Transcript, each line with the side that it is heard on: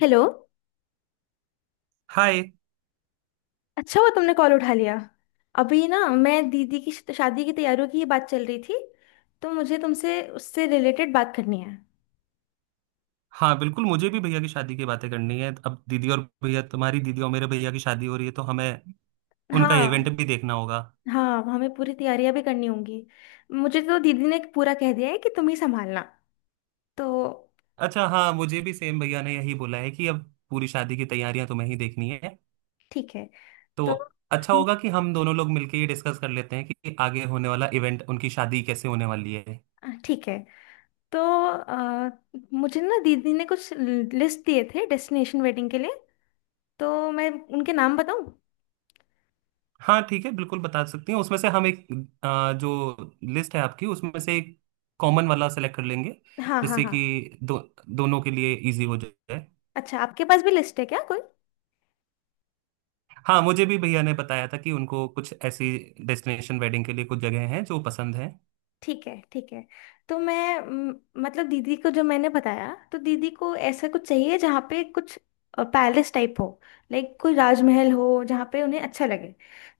left: Hello.
right: Hi.
left: अच्छा हुआ तुमने कॉल उठा लिया। अभी ना मैं दीदी की शादी की तैयारियों की ये बात चल रही थी, तो मुझे तुमसे उससे रिलेटेड बात करनी है।
right: हाँ बिल्कुल, मुझे भी भैया की शादी की बातें करनी है। अब दीदी और भैया, तुम्हारी दीदी और मेरे भैया की शादी हो रही है तो हमें उनका इवेंट
left: हाँ
right: भी देखना होगा।
left: हाँ, हमें पूरी तैयारियां भी करनी होंगी। मुझे तो दीदी ने पूरा कह दिया है कि तुम ही संभालना। तो
right: अच्छा हाँ, मुझे भी सेम भैया ने यही बोला है कि अब पूरी शादी की तैयारियां तुम्हें ही देखनी है।
left: ठीक है।
right: तो
left: तो
right: अच्छा
left: हम-
right: होगा कि हम दोनों लोग मिलकर ये डिस्कस कर लेते हैं कि आगे होने वाला इवेंट, उनकी शादी कैसे होने वाली है।
left: ठीक है। तो अ, मुझे ना दीदी ने कुछ लिस्ट दिए थे डेस्टिनेशन वेडिंग के लिए, तो मैं उनके नाम बताऊं?
right: हाँ ठीक है, बिल्कुल बता सकती हूँ। उसमें से हम एक जो लिस्ट है आपकी, उसमें से एक कॉमन वाला सेलेक्ट कर लेंगे
left: हाँ, हाँ,
right: जिससे
left: हाँ।
right: कि दोनों के लिए इजी हो जाए।
left: अच्छा, आपके पास भी लिस्ट है क्या कोई?
right: हाँ, मुझे भी भैया ने बताया था कि उनको कुछ ऐसी डेस्टिनेशन वेडिंग के लिए कुछ जगह हैं जो पसंद है।
left: ठीक है, ठीक है। तो मैं मतलब दीदी को जो मैंने बताया, तो दीदी को ऐसा कुछ चाहिए जहाँ पे कुछ पैलेस टाइप हो। लाइक कोई राजमहल हो जहाँ पे उन्हें अच्छा लगे।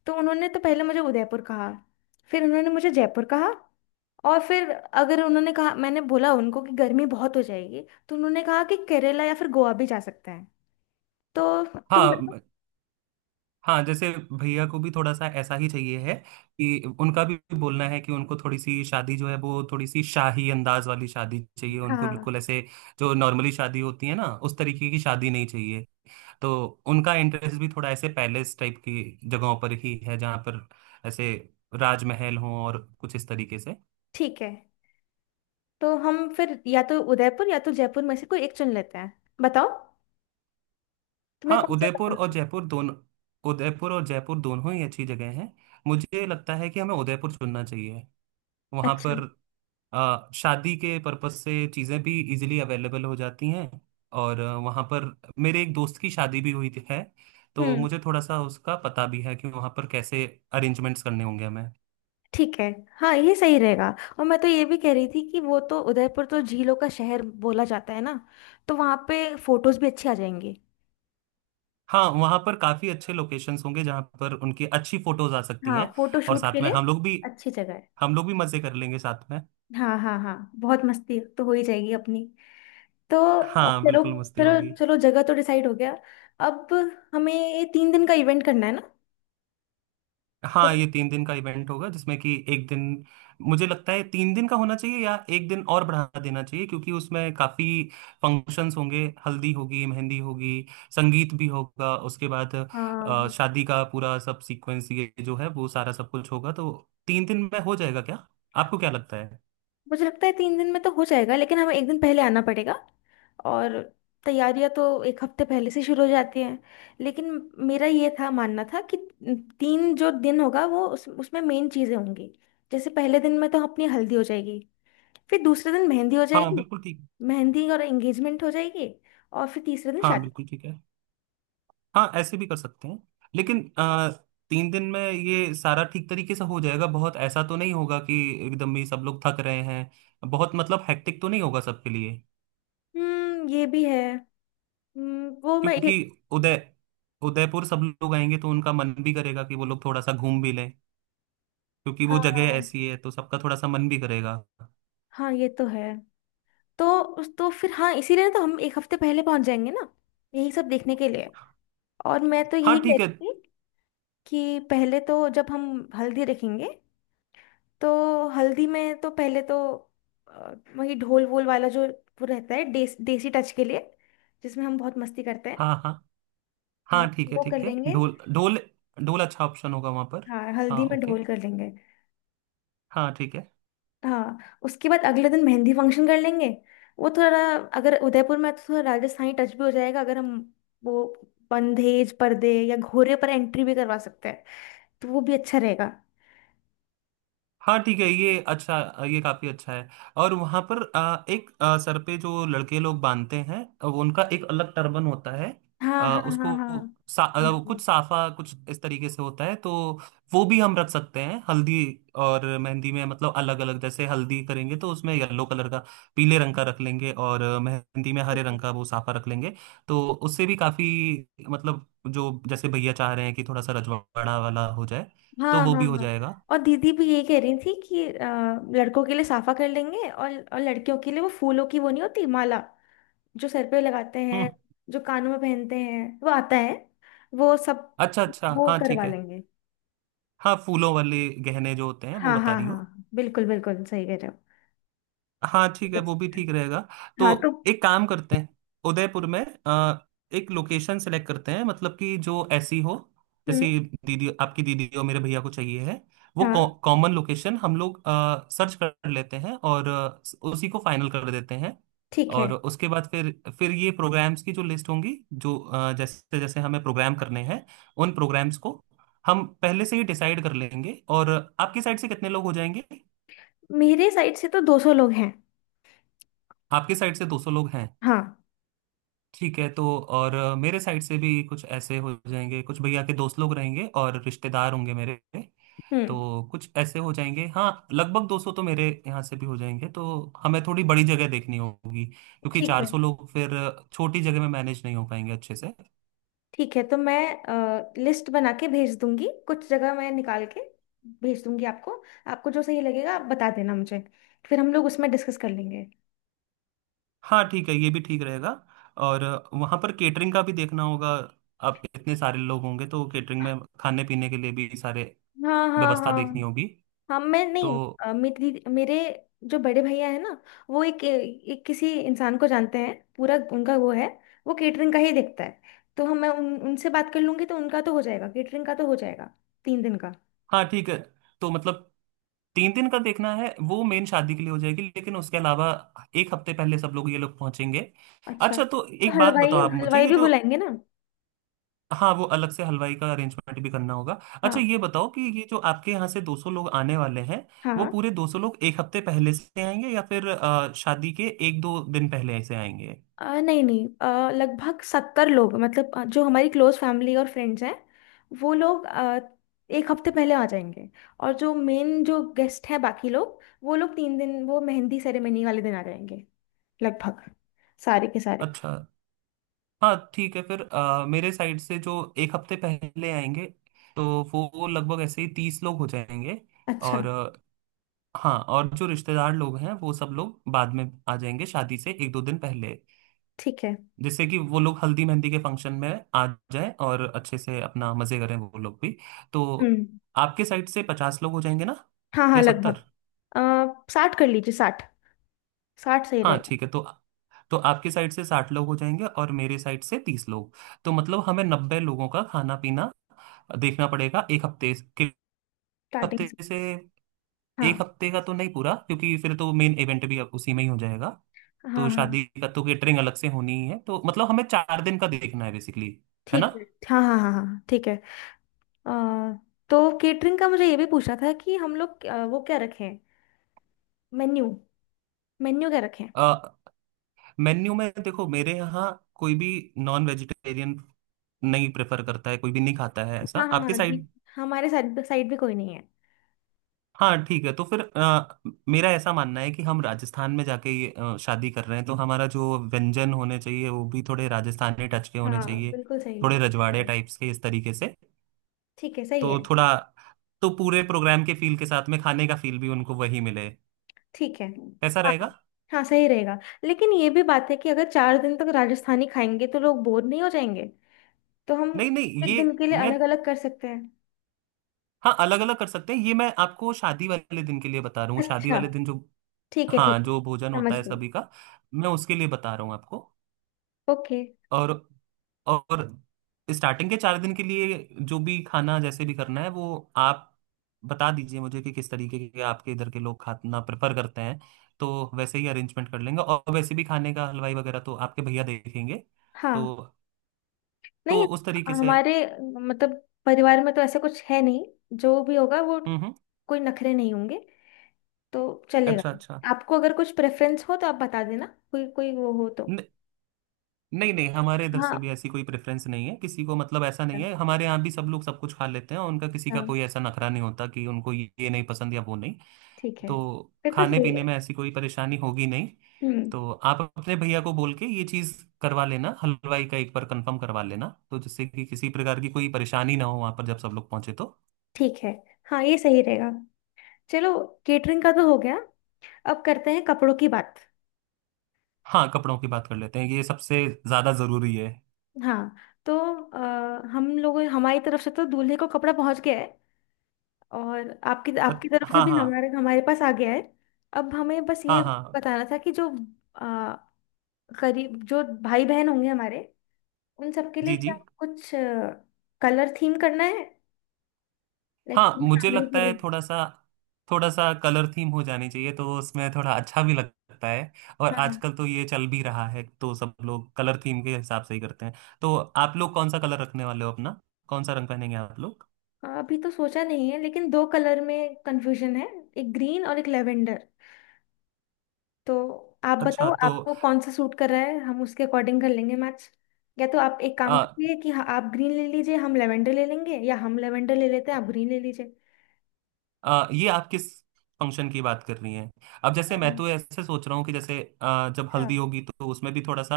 left: तो उन्होंने तो पहले मुझे उदयपुर कहा, फिर उन्होंने मुझे जयपुर कहा, और फिर अगर उन्होंने कहा, मैंने बोला उनको कि गर्मी बहुत हो जाएगी, तो उन्होंने कहा कि केरला या फिर गोवा भी जा सकते हैं। तो तुम बताओ।
right: हाँ हाँ, जैसे भैया को भी थोड़ा सा ऐसा ही चाहिए है, कि उनका भी बोलना है कि उनको थोड़ी सी शादी जो है वो थोड़ी सी शाही अंदाज वाली शादी चाहिए उनको,
left: हाँ
right: बिल्कुल ऐसे जो नॉर्मली शादी होती है ना उस तरीके की शादी नहीं चाहिए। तो उनका इंटरेस्ट भी थोड़ा ऐसे पैलेस टाइप की जगहों पर ही है जहाँ पर ऐसे राजमहल हों और कुछ इस तरीके से।
left: ठीक है, तो हम फिर या तो उदयपुर या तो जयपुर में से कोई एक चुन लेते हैं। बताओ, तुम्हें
right: हाँ,
left: कौन सा
right: उदयपुर
left: पसंद
right: और
left: है?
right: जयपुर दोनों, उदयपुर और जयपुर दोनों ही अच्छी जगह हैं। मुझे लगता है कि हमें उदयपुर चुनना चाहिए। वहाँ
left: अच्छा।
right: पर शादी के पर्पज से चीज़ें भी इजीली अवेलेबल हो जाती हैं। और वहाँ पर मेरे एक दोस्त की शादी भी हुई थी है, तो
left: हम्म
right: मुझे थोड़ा सा उसका पता भी है कि वहाँ पर कैसे अरेंजमेंट्स करने होंगे हमें।
left: ठीक है, हाँ, ये सही रहेगा। और मैं तो ये भी कह रही थी कि वो तो उदयपुर तो झीलों का शहर बोला जाता है ना, तो वहाँ पे फोटोज भी अच्छी आ जाएंगी।
right: हाँ वहाँ पर काफ़ी अच्छे लोकेशंस होंगे जहाँ पर उनकी अच्छी फोटोज आ सकती
left: हाँ,
right: हैं।
left: फोटो
right: और
left: शूट के
right: साथ में
left: लिए
right: हम लोग भी
left: अच्छी जगह है।
right: हम लोग भी मज़े कर लेंगे साथ में।
left: हाँ, हाँ, हाँ, बहुत मस्ती तो हो ही जाएगी अपनी। तो
right: हाँ
left: चलो
right: बिल्कुल मस्ती
left: चलो
right: होगी।
left: चलो, जगह तो डिसाइड हो गया। अब हमें ये तीन दिन का इवेंट करना है ना।
right: हाँ, ये तीन दिन का इवेंट होगा जिसमें कि एक दिन, मुझे लगता है तीन दिन का होना चाहिए या एक दिन और बढ़ा देना चाहिए, क्योंकि उसमें काफी फंक्शंस होंगे, हल्दी होगी, मेहंदी होगी, संगीत भी होगा, उसके बाद
left: हाँ,
right: शादी का पूरा सब सीक्वेंस, ये जो है वो सारा सब कुछ होगा। तो तीन दिन में हो जाएगा क्या? आपको क्या लगता है?
left: मुझे लगता है तीन दिन में तो हो जाएगा, लेकिन हमें एक दिन पहले आना पड़ेगा, और तैयारियां तो एक हफ्ते पहले से शुरू हो जाती हैं। लेकिन मेरा ये था, मानना था कि तीन जो दिन होगा वो उसमें मेन चीज़ें होंगी। जैसे पहले दिन में तो अपनी हल्दी हो जाएगी, फिर दूसरे दिन मेहंदी हो
right: हाँ
left: जाएगी,
right: बिल्कुल ठीक।
left: मेहंदी और एंगेजमेंट हो जाएगी, और फिर तीसरे दिन
right: हाँ
left: शादी।
right: बिल्कुल ठीक है। हाँ ऐसे भी कर सकते हैं, लेकिन तीन दिन में ये सारा ठीक तरीके से हो जाएगा, बहुत ऐसा तो नहीं होगा कि एकदम ही सब लोग थक रहे हैं, बहुत मतलब हेक्टिक तो नहीं होगा सबके लिए।
left: ये भी है। वो मैं ये
right: क्योंकि उदय उदयपुर सब लोग आएंगे तो उनका मन भी करेगा कि वो लोग थोड़ा सा घूम भी लें, क्योंकि वो जगह
left: हाँ,
right: ऐसी है तो सबका थोड़ा सा मन भी करेगा।
left: हाँ, ये तो है। तो उस तो फिर हाँ, इसीलिए तो हम एक हफ्ते पहले पहुंच जाएंगे ना, यही सब देखने के लिए। और मैं तो
right: हाँ
left: यही
right: ठीक है।
left: कहती थी कि पहले तो जब हम हल्दी रखेंगे, तो हल्दी में तो पहले तो वही ढोल वोल वाला जो वो रहता है देसी टच के लिए, जिसमें हम बहुत मस्ती करते हैं।
right: हाँ हाँ,
left: हाँ,
right: हाँ ठीक है
left: वो कर
right: ठीक है,
left: लेंगे।
right: ढोल ढोल। ढोल अच्छा ऑप्शन होगा वहां पर।
left: हाँ,
right: हाँ
left: हल्दी में
right: ओके।
left: ढोल कर लेंगे।
right: हाँ ठीक है।
left: हाँ, उसके बाद अगले दिन मेहंदी फंक्शन कर लेंगे। वो थोड़ा, अगर उदयपुर में है तो थोड़ा राजस्थानी टच भी हो जाएगा, अगर हम वो बंधेज पर्दे या घोड़े पर एंट्री भी करवा सकते हैं, तो वो भी अच्छा रहेगा।
right: हाँ ठीक है ये अच्छा, ये काफी अच्छा है। और वहां पर एक सर पे जो लड़के लोग बांधते हैं, वो उनका एक अलग टर्बन होता है।
left: हाँ, हाँ, हाँ,
right: उसको
left: हाँ,
right: कुछ साफा कुछ इस तरीके से होता है। तो वो भी हम रख सकते हैं हल्दी और मेहंदी में। मतलब अलग अलग, जैसे हल्दी करेंगे तो उसमें येलो कलर का, पीले रंग का रख लेंगे, और मेहंदी में
left: ठीक
right: हरे
left: है।
right: रंग का वो साफा रख लेंगे। तो उससे भी काफी मतलब, जो जैसे भैया चाह रहे हैं कि थोड़ा सा रजवाड़ा वाला हो जाए, तो
left: हाँ,
right: वो
left: हाँ,
right: भी हो
left: हाँ।
right: जाएगा।
left: और दीदी भी ये कह रही थी कि लड़कों के लिए साफा कर लेंगे, और लड़कियों के लिए वो फूलों की, वो नहीं होती माला जो सर पे लगाते हैं, जो कानों में पहनते हैं, वो आता है, वो सब,
right: अच्छा अच्छा,
left: वो
right: हाँ ठीक
left: करवा
right: है।
left: लेंगे।
right: हाँ, फूलों वाले गहने जो होते हैं वो
left: हाँ,
right: बता
left: हाँ, हाँ,
right: रही हो।
left: हाँ, बिल्कुल बिल्कुल सही कह रहे हो।
right: हाँ ठीक है,
left: कर
right: वो भी
left: सकते हैं।
right: ठीक रहेगा। तो
left: हाँ तो
right: एक काम करते हैं, उदयपुर में अ, एक लोकेशन सेलेक्ट करते हैं, मतलब कि जो ऐसी हो
left: हम्म
right: जैसे दीदी, आपकी दीदी और मेरे भैया को चाहिए है वो
left: हाँ
right: कॉमन लोकेशन, हम लोग सर्च कर लेते हैं और उसी को फाइनल कर देते हैं।
left: ठीक है।
right: और उसके बाद फिर ये प्रोग्राम्स की जो लिस्ट होंगी, जो जैसे जैसे हमें प्रोग्राम करने हैं उन प्रोग्राम्स को हम पहले से ही डिसाइड कर लेंगे। और आपकी साइड से कितने लोग हो जाएंगे?
left: मेरे साइड से तो 200 लोग हैं।
right: आपकी साइड से 200 लोग।
left: हाँ।
right: ठीक है, तो और मेरे साइड से भी कुछ ऐसे हो जाएंगे, कुछ भैया के दोस्त लोग रहेंगे और रिश्तेदार होंगे मेरे, तो
left: हम्म
right: कुछ ऐसे हो जाएंगे। हाँ लगभग 200 तो मेरे यहाँ से भी हो जाएंगे। तो हमें थोड़ी बड़ी जगह देखनी होगी क्योंकि
left: ठीक है,
right: 400 लोग फिर छोटी जगह में मैनेज नहीं हो पाएंगे अच्छे से।
left: ठीक है, तो मैं लिस्ट बना के भेज दूंगी, कुछ जगह मैं निकाल के भेज दूंगी आपको। आपको जो सही लगेगा आप बता देना मुझे, फिर हम लोग उसमें डिस्कस कर लेंगे।
right: हाँ ठीक है, ये भी ठीक रहेगा। और वहाँ पर केटरिंग का भी देखना होगा। आप इतने सारे लोग होंगे तो केटरिंग में खाने पीने के लिए भी सारे
left: हाँ, हाँ,
right: व्यवस्था देखनी
left: हाँ,
right: होगी।
left: हाँ, मैं
right: तो
left: नहीं, मेरी मेरे जो बड़े भैया है ना, वो एक किसी इंसान को जानते हैं, पूरा उनका वो है, वो केटरिंग का ही देखता है। तो हम मैं उनसे बात कर लूंगी तो उनका तो हो जाएगा, केटरिंग का तो हो जाएगा, तीन दिन का।
right: हाँ ठीक है। तो मतलब तीन दिन का देखना है, वो मेन शादी के लिए हो जाएगी, लेकिन उसके अलावा एक हफ्ते पहले सब लोग, ये लोग पहुंचेंगे।
left: अच्छा
right: अच्छा तो
left: तो
right: एक बात
left: हलवाई,
right: बताओ आप मुझे,
left: हलवाई
right: ये
left: भी
right: जो
left: बुलाएंगे ना।
right: हाँ, वो अलग से हलवाई का अरेंजमेंट भी करना होगा। अच्छा
left: हाँ,
right: ये बताओ कि ये जो आपके यहाँ से 200 लोग आने वाले हैं, वो
left: हाँ।
right: पूरे 200 लोग एक हफ्ते पहले से आएंगे या फिर शादी के एक दो दिन पहले से आएंगे?
left: नहीं नहीं, लगभग सत्तर लोग, मतलब जो हमारी क्लोज फैमिली और फ्रेंड्स हैं, वो लोग एक हफ्ते पहले आ जाएंगे। और जो मेन जो गेस्ट हैं, बाकी लोग, वो लोग तीन दिन, वो मेहंदी सेरेमनी वाले दिन आ जाएंगे लगभग, सारे के सारे।
right: अच्छा हाँ ठीक है। फिर मेरे साइड से जो एक हफ्ते पहले आएंगे, तो वो लगभग ऐसे ही तीस लोग हो जाएंगे।
left: अच्छा।
right: और हाँ, और जो रिश्तेदार लोग हैं वो सब लोग बाद में आ जाएंगे शादी से एक दो दिन पहले,
left: ठीक है।
right: जिससे कि वो लोग हल्दी मेहंदी के फंक्शन में आ जाएं और अच्छे से अपना मजे करें वो लोग भी। तो
left: हम्म
right: आपके साइड से पचास लोग हो जाएंगे ना,
left: हाँ, हाँ,
right: या
left: लगभग।
right: सत्तर?
left: आ, साठ कर लीजिए, साठ, साठ सही
right: हाँ
left: रहेगा।
right: ठीक है। तो आपके साइड से साठ लोग हो जाएंगे और मेरे साइड से तीस लोग, तो मतलब हमें नब्बे लोगों का खाना पीना देखना पड़ेगा एक हफ्ते के
left: स्टार्टिंग
right: हफ्ते
left: से।
right: से एक
left: हाँ,
right: हफ्ते का तो नहीं पूरा, क्योंकि फिर तो मेन इवेंट भी अब उसी में ही हो जाएगा।
left: हाँ,
right: तो
left: हाँ,
right: शादी का तो केटरिंग अलग से होनी ही है, तो मतलब हमें चार दिन का देखना है बेसिकली, है ना?
left: ठीक है। हाँ, हाँ, हाँ, हाँ, ठीक है। आ, तो केटरिंग का मुझे ये भी पूछना था कि हम लोग वो क्या रखें, मेन्यू, मेन्यू क्या रखें?
right: मेन्यू में देखो, मेरे यहाँ कोई भी नॉन वेजिटेरियन नहीं प्रेफर करता है, कोई भी नहीं खाता है। ऐसा
left: हाँ, हाँ,
right: आपके
left: हाँ जी,
right: साइड?
left: हमारे साइड साइड भी कोई नहीं है।
right: हाँ ठीक है, तो फिर मेरा ऐसा मानना है कि हम राजस्थान में जाके ये शादी कर रहे हैं, तो हमारा जो व्यंजन होने चाहिए वो भी थोड़े राजस्थानी टच के होने
left: हाँ,
right: चाहिए,
left: बिल्कुल सही है,
right: थोड़े
left: अच्छा
right: रजवाड़े
left: रहेगा।
right: टाइप्स के इस तरीके से।
left: ठीक है, सही है।
right: तो थोड़ा, तो पूरे प्रोग्राम के फील के साथ में खाने का फील भी उनको वही मिले,
left: ठीक है।
right: ऐसा रहेगा।
left: हाँ, हाँ, सही रहेगा। लेकिन ये भी बात है कि अगर चार दिन तक राजस्थानी खाएंगे तो लोग बोर नहीं हो जाएंगे? तो हम
right: नहीं नहीं ये
left: एक दिन के लिए
right: मैं,
left: अलग अलग कर सकते हैं।
right: हाँ अलग अलग कर सकते हैं, ये मैं आपको शादी वाले दिन के लिए बता रहा हूँ, शादी
left: अच्छा,
right: वाले दिन जो
left: ठीक है,
right: हाँ,
left: ठीक है,
right: जो भोजन होता
left: समझ
right: है
left: गई।
right: सभी का, मैं उसके लिए बता रहा हूँ आपको।
left: ओके।
right: और और स्टार्टिंग के चार दिन के लिए जो भी खाना जैसे भी करना है, वो आप बता दीजिए मुझे कि किस तरीके के आपके इधर के लोग खाना प्रेफर करते हैं, तो वैसे ही अरेंजमेंट कर लेंगे। और वैसे भी खाने का हलवाई वगैरह तो आपके भैया देखेंगे, तो
left: हाँ नहीं,
right: उस तरीके से।
left: हमारे मतलब परिवार में तो ऐसा कुछ है नहीं, जो भी होगा वो,
right: हम्म हम्म,
left: कोई नखरे नहीं होंगे, तो चलेगा।
right: अच्छा अच्छा।
left: आपको अगर कुछ प्रेफरेंस हो तो आप बता देना, कोई कोई वो हो तो।
right: न, नहीं नहीं, हमारे इधर से
left: हाँ,
right: भी ऐसी कोई प्रेफरेंस नहीं है किसी को। मतलब ऐसा
left: हाँ,
right: नहीं है, हमारे यहाँ भी सब लोग सब कुछ खा लेते हैं और उनका किसी का
left: हाँ,
right: कोई ऐसा नखरा नहीं होता कि उनको ये नहीं पसंद या वो नहीं।
left: ठीक है,
right: तो
left: फिर तो
right: खाने
left: सही
right: पीने
left: है।
right: में ऐसी कोई परेशानी होगी नहीं।
left: हम्म
right: तो आप अपने भैया को बोल के ये चीज करवा लेना, हलवाई का एक बार कंफर्म करवा लेना, तो जिससे कि किसी प्रकार की कोई परेशानी ना हो वहां पर जब सब लोग पहुंचे तो।
left: ठीक है, हाँ, ये सही रहेगा। चलो, केटरिंग का तो हो गया, अब करते हैं कपड़ों की बात।
right: हाँ, कपड़ों की बात कर लेते हैं, ये सबसे ज्यादा जरूरी है।
left: हाँ तो हम लोगों, हमारी तरफ से तो दूल्हे को कपड़ा पहुंच गया है, और आपकी
right: अ-
left: आपकी तरफ से
right: हाँ
left: भी
right: हाँ
left: हमारे हमारे पास आ गया है। अब हमें बस ये
right: हाँ हाँ,
left: बताना था कि जो अ, करीब जो भाई बहन होंगे हमारे, उन सबके लिए
right: जी जी।
left: क्या कुछ कलर थीम करना है, लाइक
right: हाँ, मुझे
left: फैमिली
right: लगता
left: के
right: है
left: लिए।
right: थोड़ा सा, थोड़ा सा कलर थीम हो जानी चाहिए, तो उसमें थोड़ा अच्छा भी लगता है। और
left: हाँ,
right: आजकल तो ये चल भी रहा है, तो सब लोग कलर थीम के हिसाब से ही करते हैं। तो आप लोग कौन सा कलर रखने वाले हो अपना? कौन सा रंग पहनेंगे आप लोग?
left: हाँ, अभी तो सोचा नहीं है लेकिन दो कलर में कंफ्यूजन है, एक ग्रीन और एक लेवेंडर। तो आप बताओ,
right: अच्छा तो
left: आपको कौन सा सूट कर रहा है, हम उसके अकॉर्डिंग कर लेंगे, मैच। या तो आप एक काम
right: आ,
left: करिए कि हाँ, आप ग्रीन ले लीजिए, हम लेवेंडर ले लेंगे, या हम लेवेंडर ले लेते हैं, आप ग्रीन ले लीजिए।
right: आ, ये आप किस फंक्शन की बात कर रही हैं? अब जैसे
left: अच्छा।
right: मैं तो ऐसे सोच रहा हूँ कि जैसे जब हल्दी होगी तो उसमें भी थोड़ा सा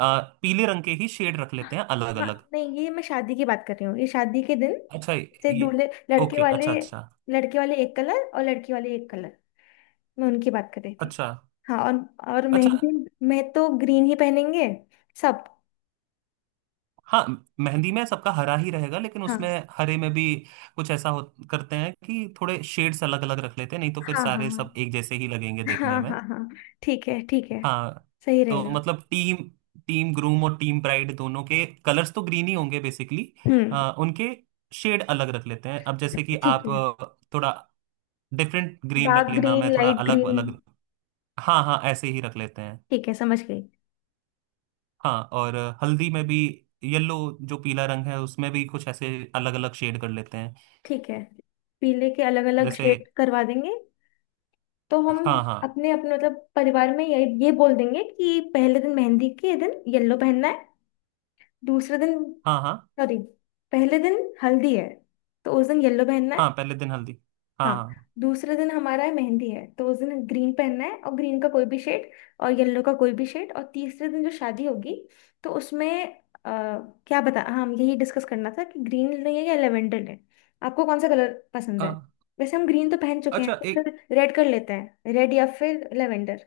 right: पीले रंग के ही शेड रख लेते हैं अलग
left: हाँ
right: अलग।
left: नहीं, ये मैं शादी की बात कर रही हूँ, ये शादी के दिन
right: अच्छा
left: से,
right: ये,
left: दूल्हे, लड़के
right: ओके,
left: वाले,
right: अच्छा अच्छा,
left: लड़के वाले एक कलर और लड़की वाले एक कलर, मैं उनकी बात कर रही थी।
right: अच्छा
left: हाँ, और
right: अच्छा।
left: मेहंदी, मैं तो ग्रीन ही पहनेंगे सब।
right: हाँ, मेहंदी में सबका हरा ही रहेगा, लेकिन उसमें
left: हाँ,
right: हरे में भी कुछ ऐसा हो, करते हैं कि थोड़े शेड्स अलग अलग रख लेते हैं नहीं तो फिर
left: हाँ,
right: सारे
left: हाँ,
right: सब एक जैसे ही लगेंगे
left: हाँ,
right: देखने
left: हाँ,
right: में।
left: हाँ, हाँ, ठीक है, ठीक है,
right: हाँ
left: सही
right: तो
left: रहेगा।
right: मतलब टीम टीम ग्रूम और टीम ब्राइड दोनों के कलर्स तो ग्रीन ही होंगे बेसिकली।
left: हम्म
right: उनके शेड अलग रख लेते हैं, अब जैसे कि
left: ठीक
right: आप
left: है।
right: थोड़ा डिफरेंट ग्रीन रख
left: डार्क
right: लेना, मैं
left: ग्रीन,
right: थोड़ा
left: लाइट
right: अलग
left: ग्रीन।
right: अलग। हाँ हाँ, ऐसे ही रख लेते हैं।
left: ठीक है, समझ गई।
right: हाँ और हल्दी में भी येलो, जो पीला रंग है उसमें भी कुछ ऐसे अलग अलग शेड कर लेते हैं।
left: ठीक है, पीले के अलग अलग
right: जैसे
left: शेड करवा देंगे। तो हम
right: हाँ हाँ
left: अपने अपने मतलब परिवार में ये बोल देंगे कि पहले दिन, मेहंदी के दिन येलो पहनना है, दूसरे दिन,
right: हाँ हाँ,
left: सॉरी, पहले दिन हल्दी है, तो उस दिन येलो पहनना
right: हाँ
left: है।
right: पहले दिन हल्दी, हाँ।
left: हाँ,
right: हाँ।
left: दूसरे दिन हमारा है मेहंदी है, तो उस दिन ग्रीन पहनना है, और ग्रीन का कोई भी शेड, और येलो का कोई भी शेड। और तीसरे दिन जो शादी होगी, तो उसमें अ, क्या बता, हाँ, हम यही डिस्कस करना था कि ग्रीन लें या लेवेंडर लें। आपको कौन सा कलर पसंद
right: अ,
left: है? वैसे हम ग्रीन तो पहन चुके हैं,
right: अच्छा
left: तो
right: एक।
left: फिर रेड कर लेते हैं, रेड या फिर लेवेंडर।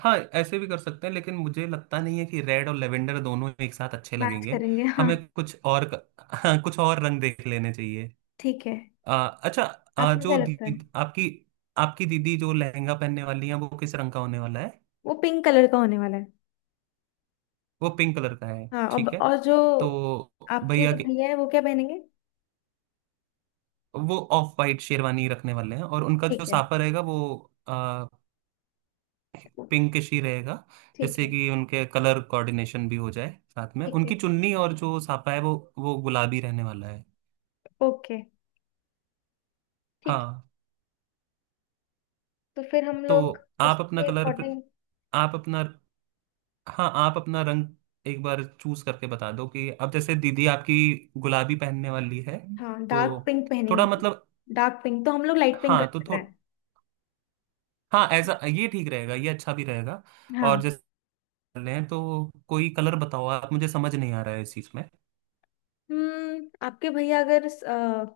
right: हाँ, ऐसे भी कर सकते हैं, लेकिन मुझे लगता नहीं है कि रेड और लेवेंडर दोनों एक साथ अच्छे
left: मैच
right: लगेंगे।
left: करेंगे, हाँ,
right: हमें कुछ और हाँ, कुछ और रंग देख लेने चाहिए।
left: ठीक है।
right: अ, अच्छा।
left: आपको क्या लगता है?
right: आपकी आपकी दीदी जो लहंगा पहनने वाली है वो किस रंग का होने वाला है?
left: वो पिंक कलर का होने वाला है।
right: वो पिंक कलर का है,
left: हाँ, और,
right: ठीक है।
left: और जो,
right: तो
left: आपके
right: भैया
left: जो
right: की
left: भैया है वो क्या पहनेंगे?
right: वो ऑफ वाइट शेरवानी रखने वाले हैं और उनका जो
left: ठीक है,
right: साफा रहेगा वो पिंकिश ही रहेगा।
left: ठीक
right: जैसे
left: है,
right: कि उनके कलर कोऑर्डिनेशन भी हो जाए, साथ में
left: ठीक है।
right: उनकी चुन्नी और जो साफा है वो गुलाबी रहने वाला है।
left: ओके, ठीक है।
right: हाँ,
left: तो फिर हम
right: तो
left: लोग
right: आप अपना
left: उसके
right: कलर
left: अकॉर्डिंग,
right: आप अपना हाँ, आप अपना रंग एक बार चूज करके बता दो कि अब जैसे दीदी आपकी गुलाबी पहनने वाली है
left: हाँ डार्क
right: तो
left: पिंक
right: थोड़ा
left: पहनेंगे।
right: मतलब,
left: डार्क पिंक, तो हम लोग लाइट पिंक
right: हाँ तो
left: कर
right: थो
left: रहे हैं।
right: हाँ, ऐसा ये ठीक रहेगा, ये अच्छा भी रहेगा। और
left: हाँ।
right: जैसे कर रहे हैं तो कोई कलर बताओ, आप मुझे समझ नहीं आ रहा है इस चीज में।
left: आपके भैया अगर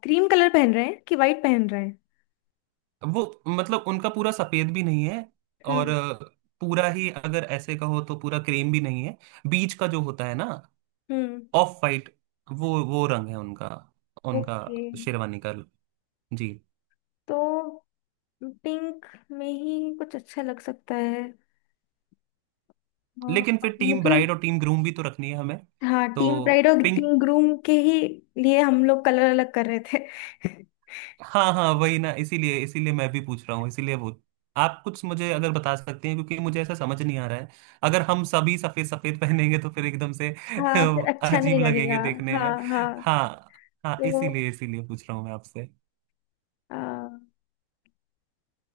left: क्रीम कलर पहन रहे हैं कि वाइट पहन रहे हैं?
right: वो मतलब उनका पूरा सफेद भी नहीं है और
left: हम्म
right: पूरा ही अगर ऐसे कहो तो पूरा क्रीम भी नहीं है। बीच का जो होता है ना,
left: हम्म
right: ऑफ वाइट, वो रंग है उनका उनका
left: ओके,
right: शेरवानी का। जी।
left: तो पिंक में ही कुछ अच्छा लग सकता है। हाँ,
right: लेकिन फिर टीम
left: मुझे,
right: ब्राइड और टीम ग्रूम भी तो रखनी है हमें।
left: हाँ,
right: तो
left: टीम प्राइड और
right: पिंक।
left: टीम ग्रूम के ही लिए हम लोग कलर अलग कर रहे थे।
right: हाँ हाँ, वही ना, इसीलिए इसीलिए मैं भी पूछ रहा हूँ, इसीलिए वो, आप कुछ मुझे अगर बता सकते हैं, क्योंकि मुझे ऐसा समझ नहीं आ रहा है। अगर हम सभी सफेद सफेद पहनेंगे तो फिर एकदम से
left: हाँ, फिर अच्छा नहीं
right: अजीब
left: लगेगा।
right: लगेंगे देखने में।
left: हाँ, हाँ।
right: हाँ। हाँ
left: तो
right: इसीलिए इसीलिए पूछ रहा हूँ मैं आपसे।
left: अ,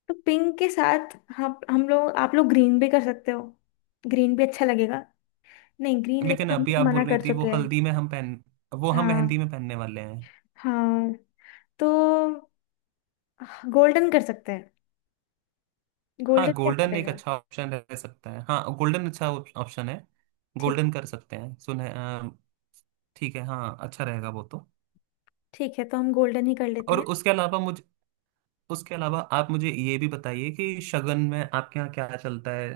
left: तो पिंक के साथ हम लोग, आप लोग ग्रीन भी कर सकते हो, ग्रीन भी अच्छा लगेगा। नहीं, ग्रीन
right: लेकिन
left: लेकिन हम
right: अभी
left: लोग
right: आप
left: मना
right: बोल रही
left: कर
right: थी वो
left: चुके हैं।
right: हल्दी में हम पहन वो हम
left: हाँ,
right: मेहंदी में पहनने वाले हैं।
left: हाँ। तो गोल्डन कर सकते हैं, गोल्डन
right: हाँ,
left: कैसा
right: गोल्डन एक
left: रहेगा?
right: अच्छा ऑप्शन रह सकता है। हाँ गोल्डन अच्छा ऑप्शन है।
left: ठीक,
right: गोल्डन कर सकते हैं सुने। ठीक है। हाँ अच्छा रहेगा वो तो।
left: ठीक है, तो हम गोल्डन ही कर लेते
right: और
left: हैं।
right: उसके अलावा मुझे, उसके अलावा आप मुझे ये भी बताइए कि शगन में आपके यहाँ क्या चलता है।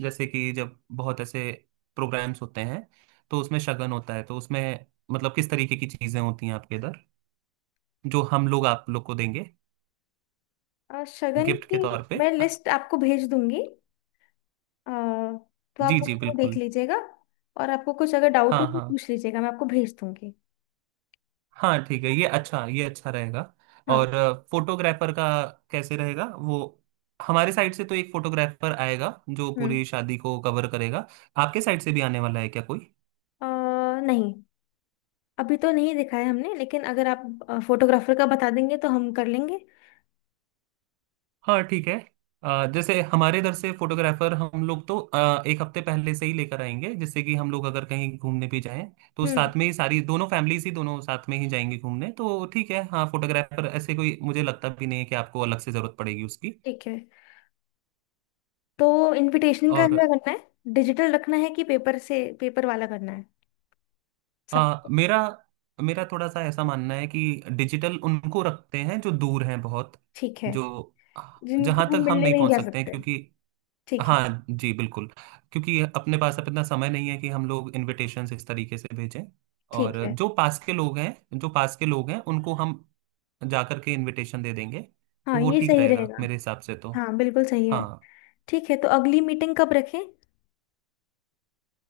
right: जैसे कि जब बहुत ऐसे प्रोग्राम्स होते हैं तो उसमें शगन होता है, तो उसमें मतलब किस तरीके की चीजें होती हैं आपके इधर, जो हम लोग आप लोग को देंगे
left: शगन
right: गिफ्ट के
left: की
right: तौर पे।
left: मैं लिस्ट आपको भेज दूंगी, अ, तो
right: जी
left: आप
right: जी
left: उसमें देख
right: बिल्कुल।
left: लीजिएगा, और आपको कुछ अगर डाउट हो
right: हाँ
left: तो
right: हाँ।
left: पूछ लीजिएगा, मैं आपको भेज दूंगी।
right: हाँ ठीक है, ये अच्छा रहेगा। और
left: हाँ।
right: फोटोग्राफर का कैसे रहेगा वो? हमारे साइड से तो एक फोटोग्राफर आएगा जो
left: हम्म
right: पूरी शादी को कवर करेगा। आपके साइड से भी आने वाला है क्या कोई?
left: अ, नहीं, अभी तो नहीं दिखा है हमने, लेकिन अगर आप फोटोग्राफर का बता देंगे तो हम कर लेंगे।
right: हाँ ठीक है। जैसे हमारे इधर से फोटोग्राफर हम लोग तो एक हफ्ते पहले से ही लेकर आएंगे, जिससे कि हम लोग अगर कहीं घूमने भी जाएं तो
left: हम्म
right: साथ में ही सारी दोनों फैमिलीज ही दोनों साथ में ही जाएंगे घूमने। तो ठीक है, हाँ फोटोग्राफर ऐसे कोई मुझे लगता भी नहीं है कि आपको अलग से जरूरत पड़ेगी उसकी।
left: ठीक है। तो इनविटेशन का
right: और
left: क्या करना है, डिजिटल रखना है कि पेपर से, पेपर वाला करना है सब?
right: मेरा मेरा थोड़ा सा ऐसा मानना है कि डिजिटल उनको रखते हैं जो दूर हैं बहुत,
left: ठीक है,
right: जो जहां
left: जिनको हम
right: तक हम
left: मिलने
right: नहीं
left: नहीं
right: पहुंच
left: जा
right: सकते हैं,
left: सकते।
right: क्योंकि
left: ठीक है,
right: हाँ जी बिल्कुल, क्योंकि अपने पास अब इतना समय नहीं है कि हम लोग इनविटेशंस इस तरीके से भेजें।
left: ठीक
right: और
left: है,
right: जो पास के लोग हैं उनको हम जा करके इनविटेशन दे देंगे। तो
left: हाँ
right: वो
left: ये
right: ठीक
left: सही
right: रहेगा
left: रहेगा।
right: मेरे हिसाब से तो।
left: हाँ बिल्कुल सही है।
right: हाँ।
left: ठीक है, तो अगली मीटिंग कब रखें?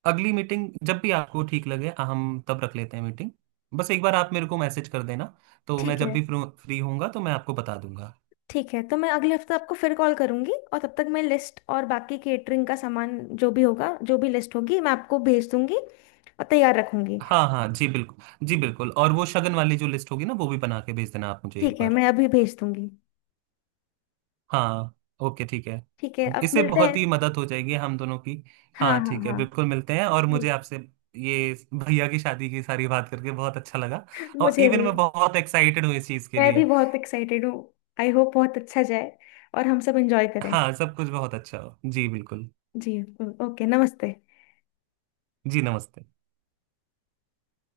right: अगली मीटिंग जब भी आपको ठीक लगे हम तब रख लेते हैं मीटिंग। बस एक बार आप मेरे को मैसेज कर देना, तो मैं
left: ठीक
right: जब
left: है,
right: भी फ्री होऊंगा तो मैं आपको बता दूंगा।
left: ठीक है, तो मैं अगले हफ्ते आपको फिर कॉल करूंगी, और तब तक मैं लिस्ट और बाकी केटरिंग का सामान, जो भी होगा, जो भी लिस्ट होगी, मैं आपको भेज दूंगी और तैयार रखूंगी।
right: हाँ हाँ जी बिल्कुल जी बिल्कुल। और वो शगन वाली जो लिस्ट होगी ना वो भी बना के भेज देना आप मुझे एक
left: ठीक है,
right: बार।
left: मैं अभी भेज दूंगी।
right: हाँ। ओके ठीक है।
left: ठीक है, अब
right: इससे
left: मिलते हैं।
right: बहुत ही मदद हो जाएगी हम दोनों की।
left: हाँ,
right: हाँ
left: हाँ,
right: ठीक है,
left: हाँ,
right: बिल्कुल मिलते हैं, और मुझे आपसे ये भैया की शादी की सारी बात करके बहुत अच्छा लगा। और
left: मुझे
right: इवन
left: भी।
right: मैं बहुत एक्साइटेड हूँ इस चीज़ के
left: मैं भी
right: लिए।
left: बहुत एक्साइटेड हूँ, आई होप बहुत अच्छा जाए, और हम सब एंजॉय करें।
right: हाँ सब कुछ बहुत अच्छा हो, जी बिल्कुल।
left: जी, ओके, नमस्ते।
right: जी नमस्ते।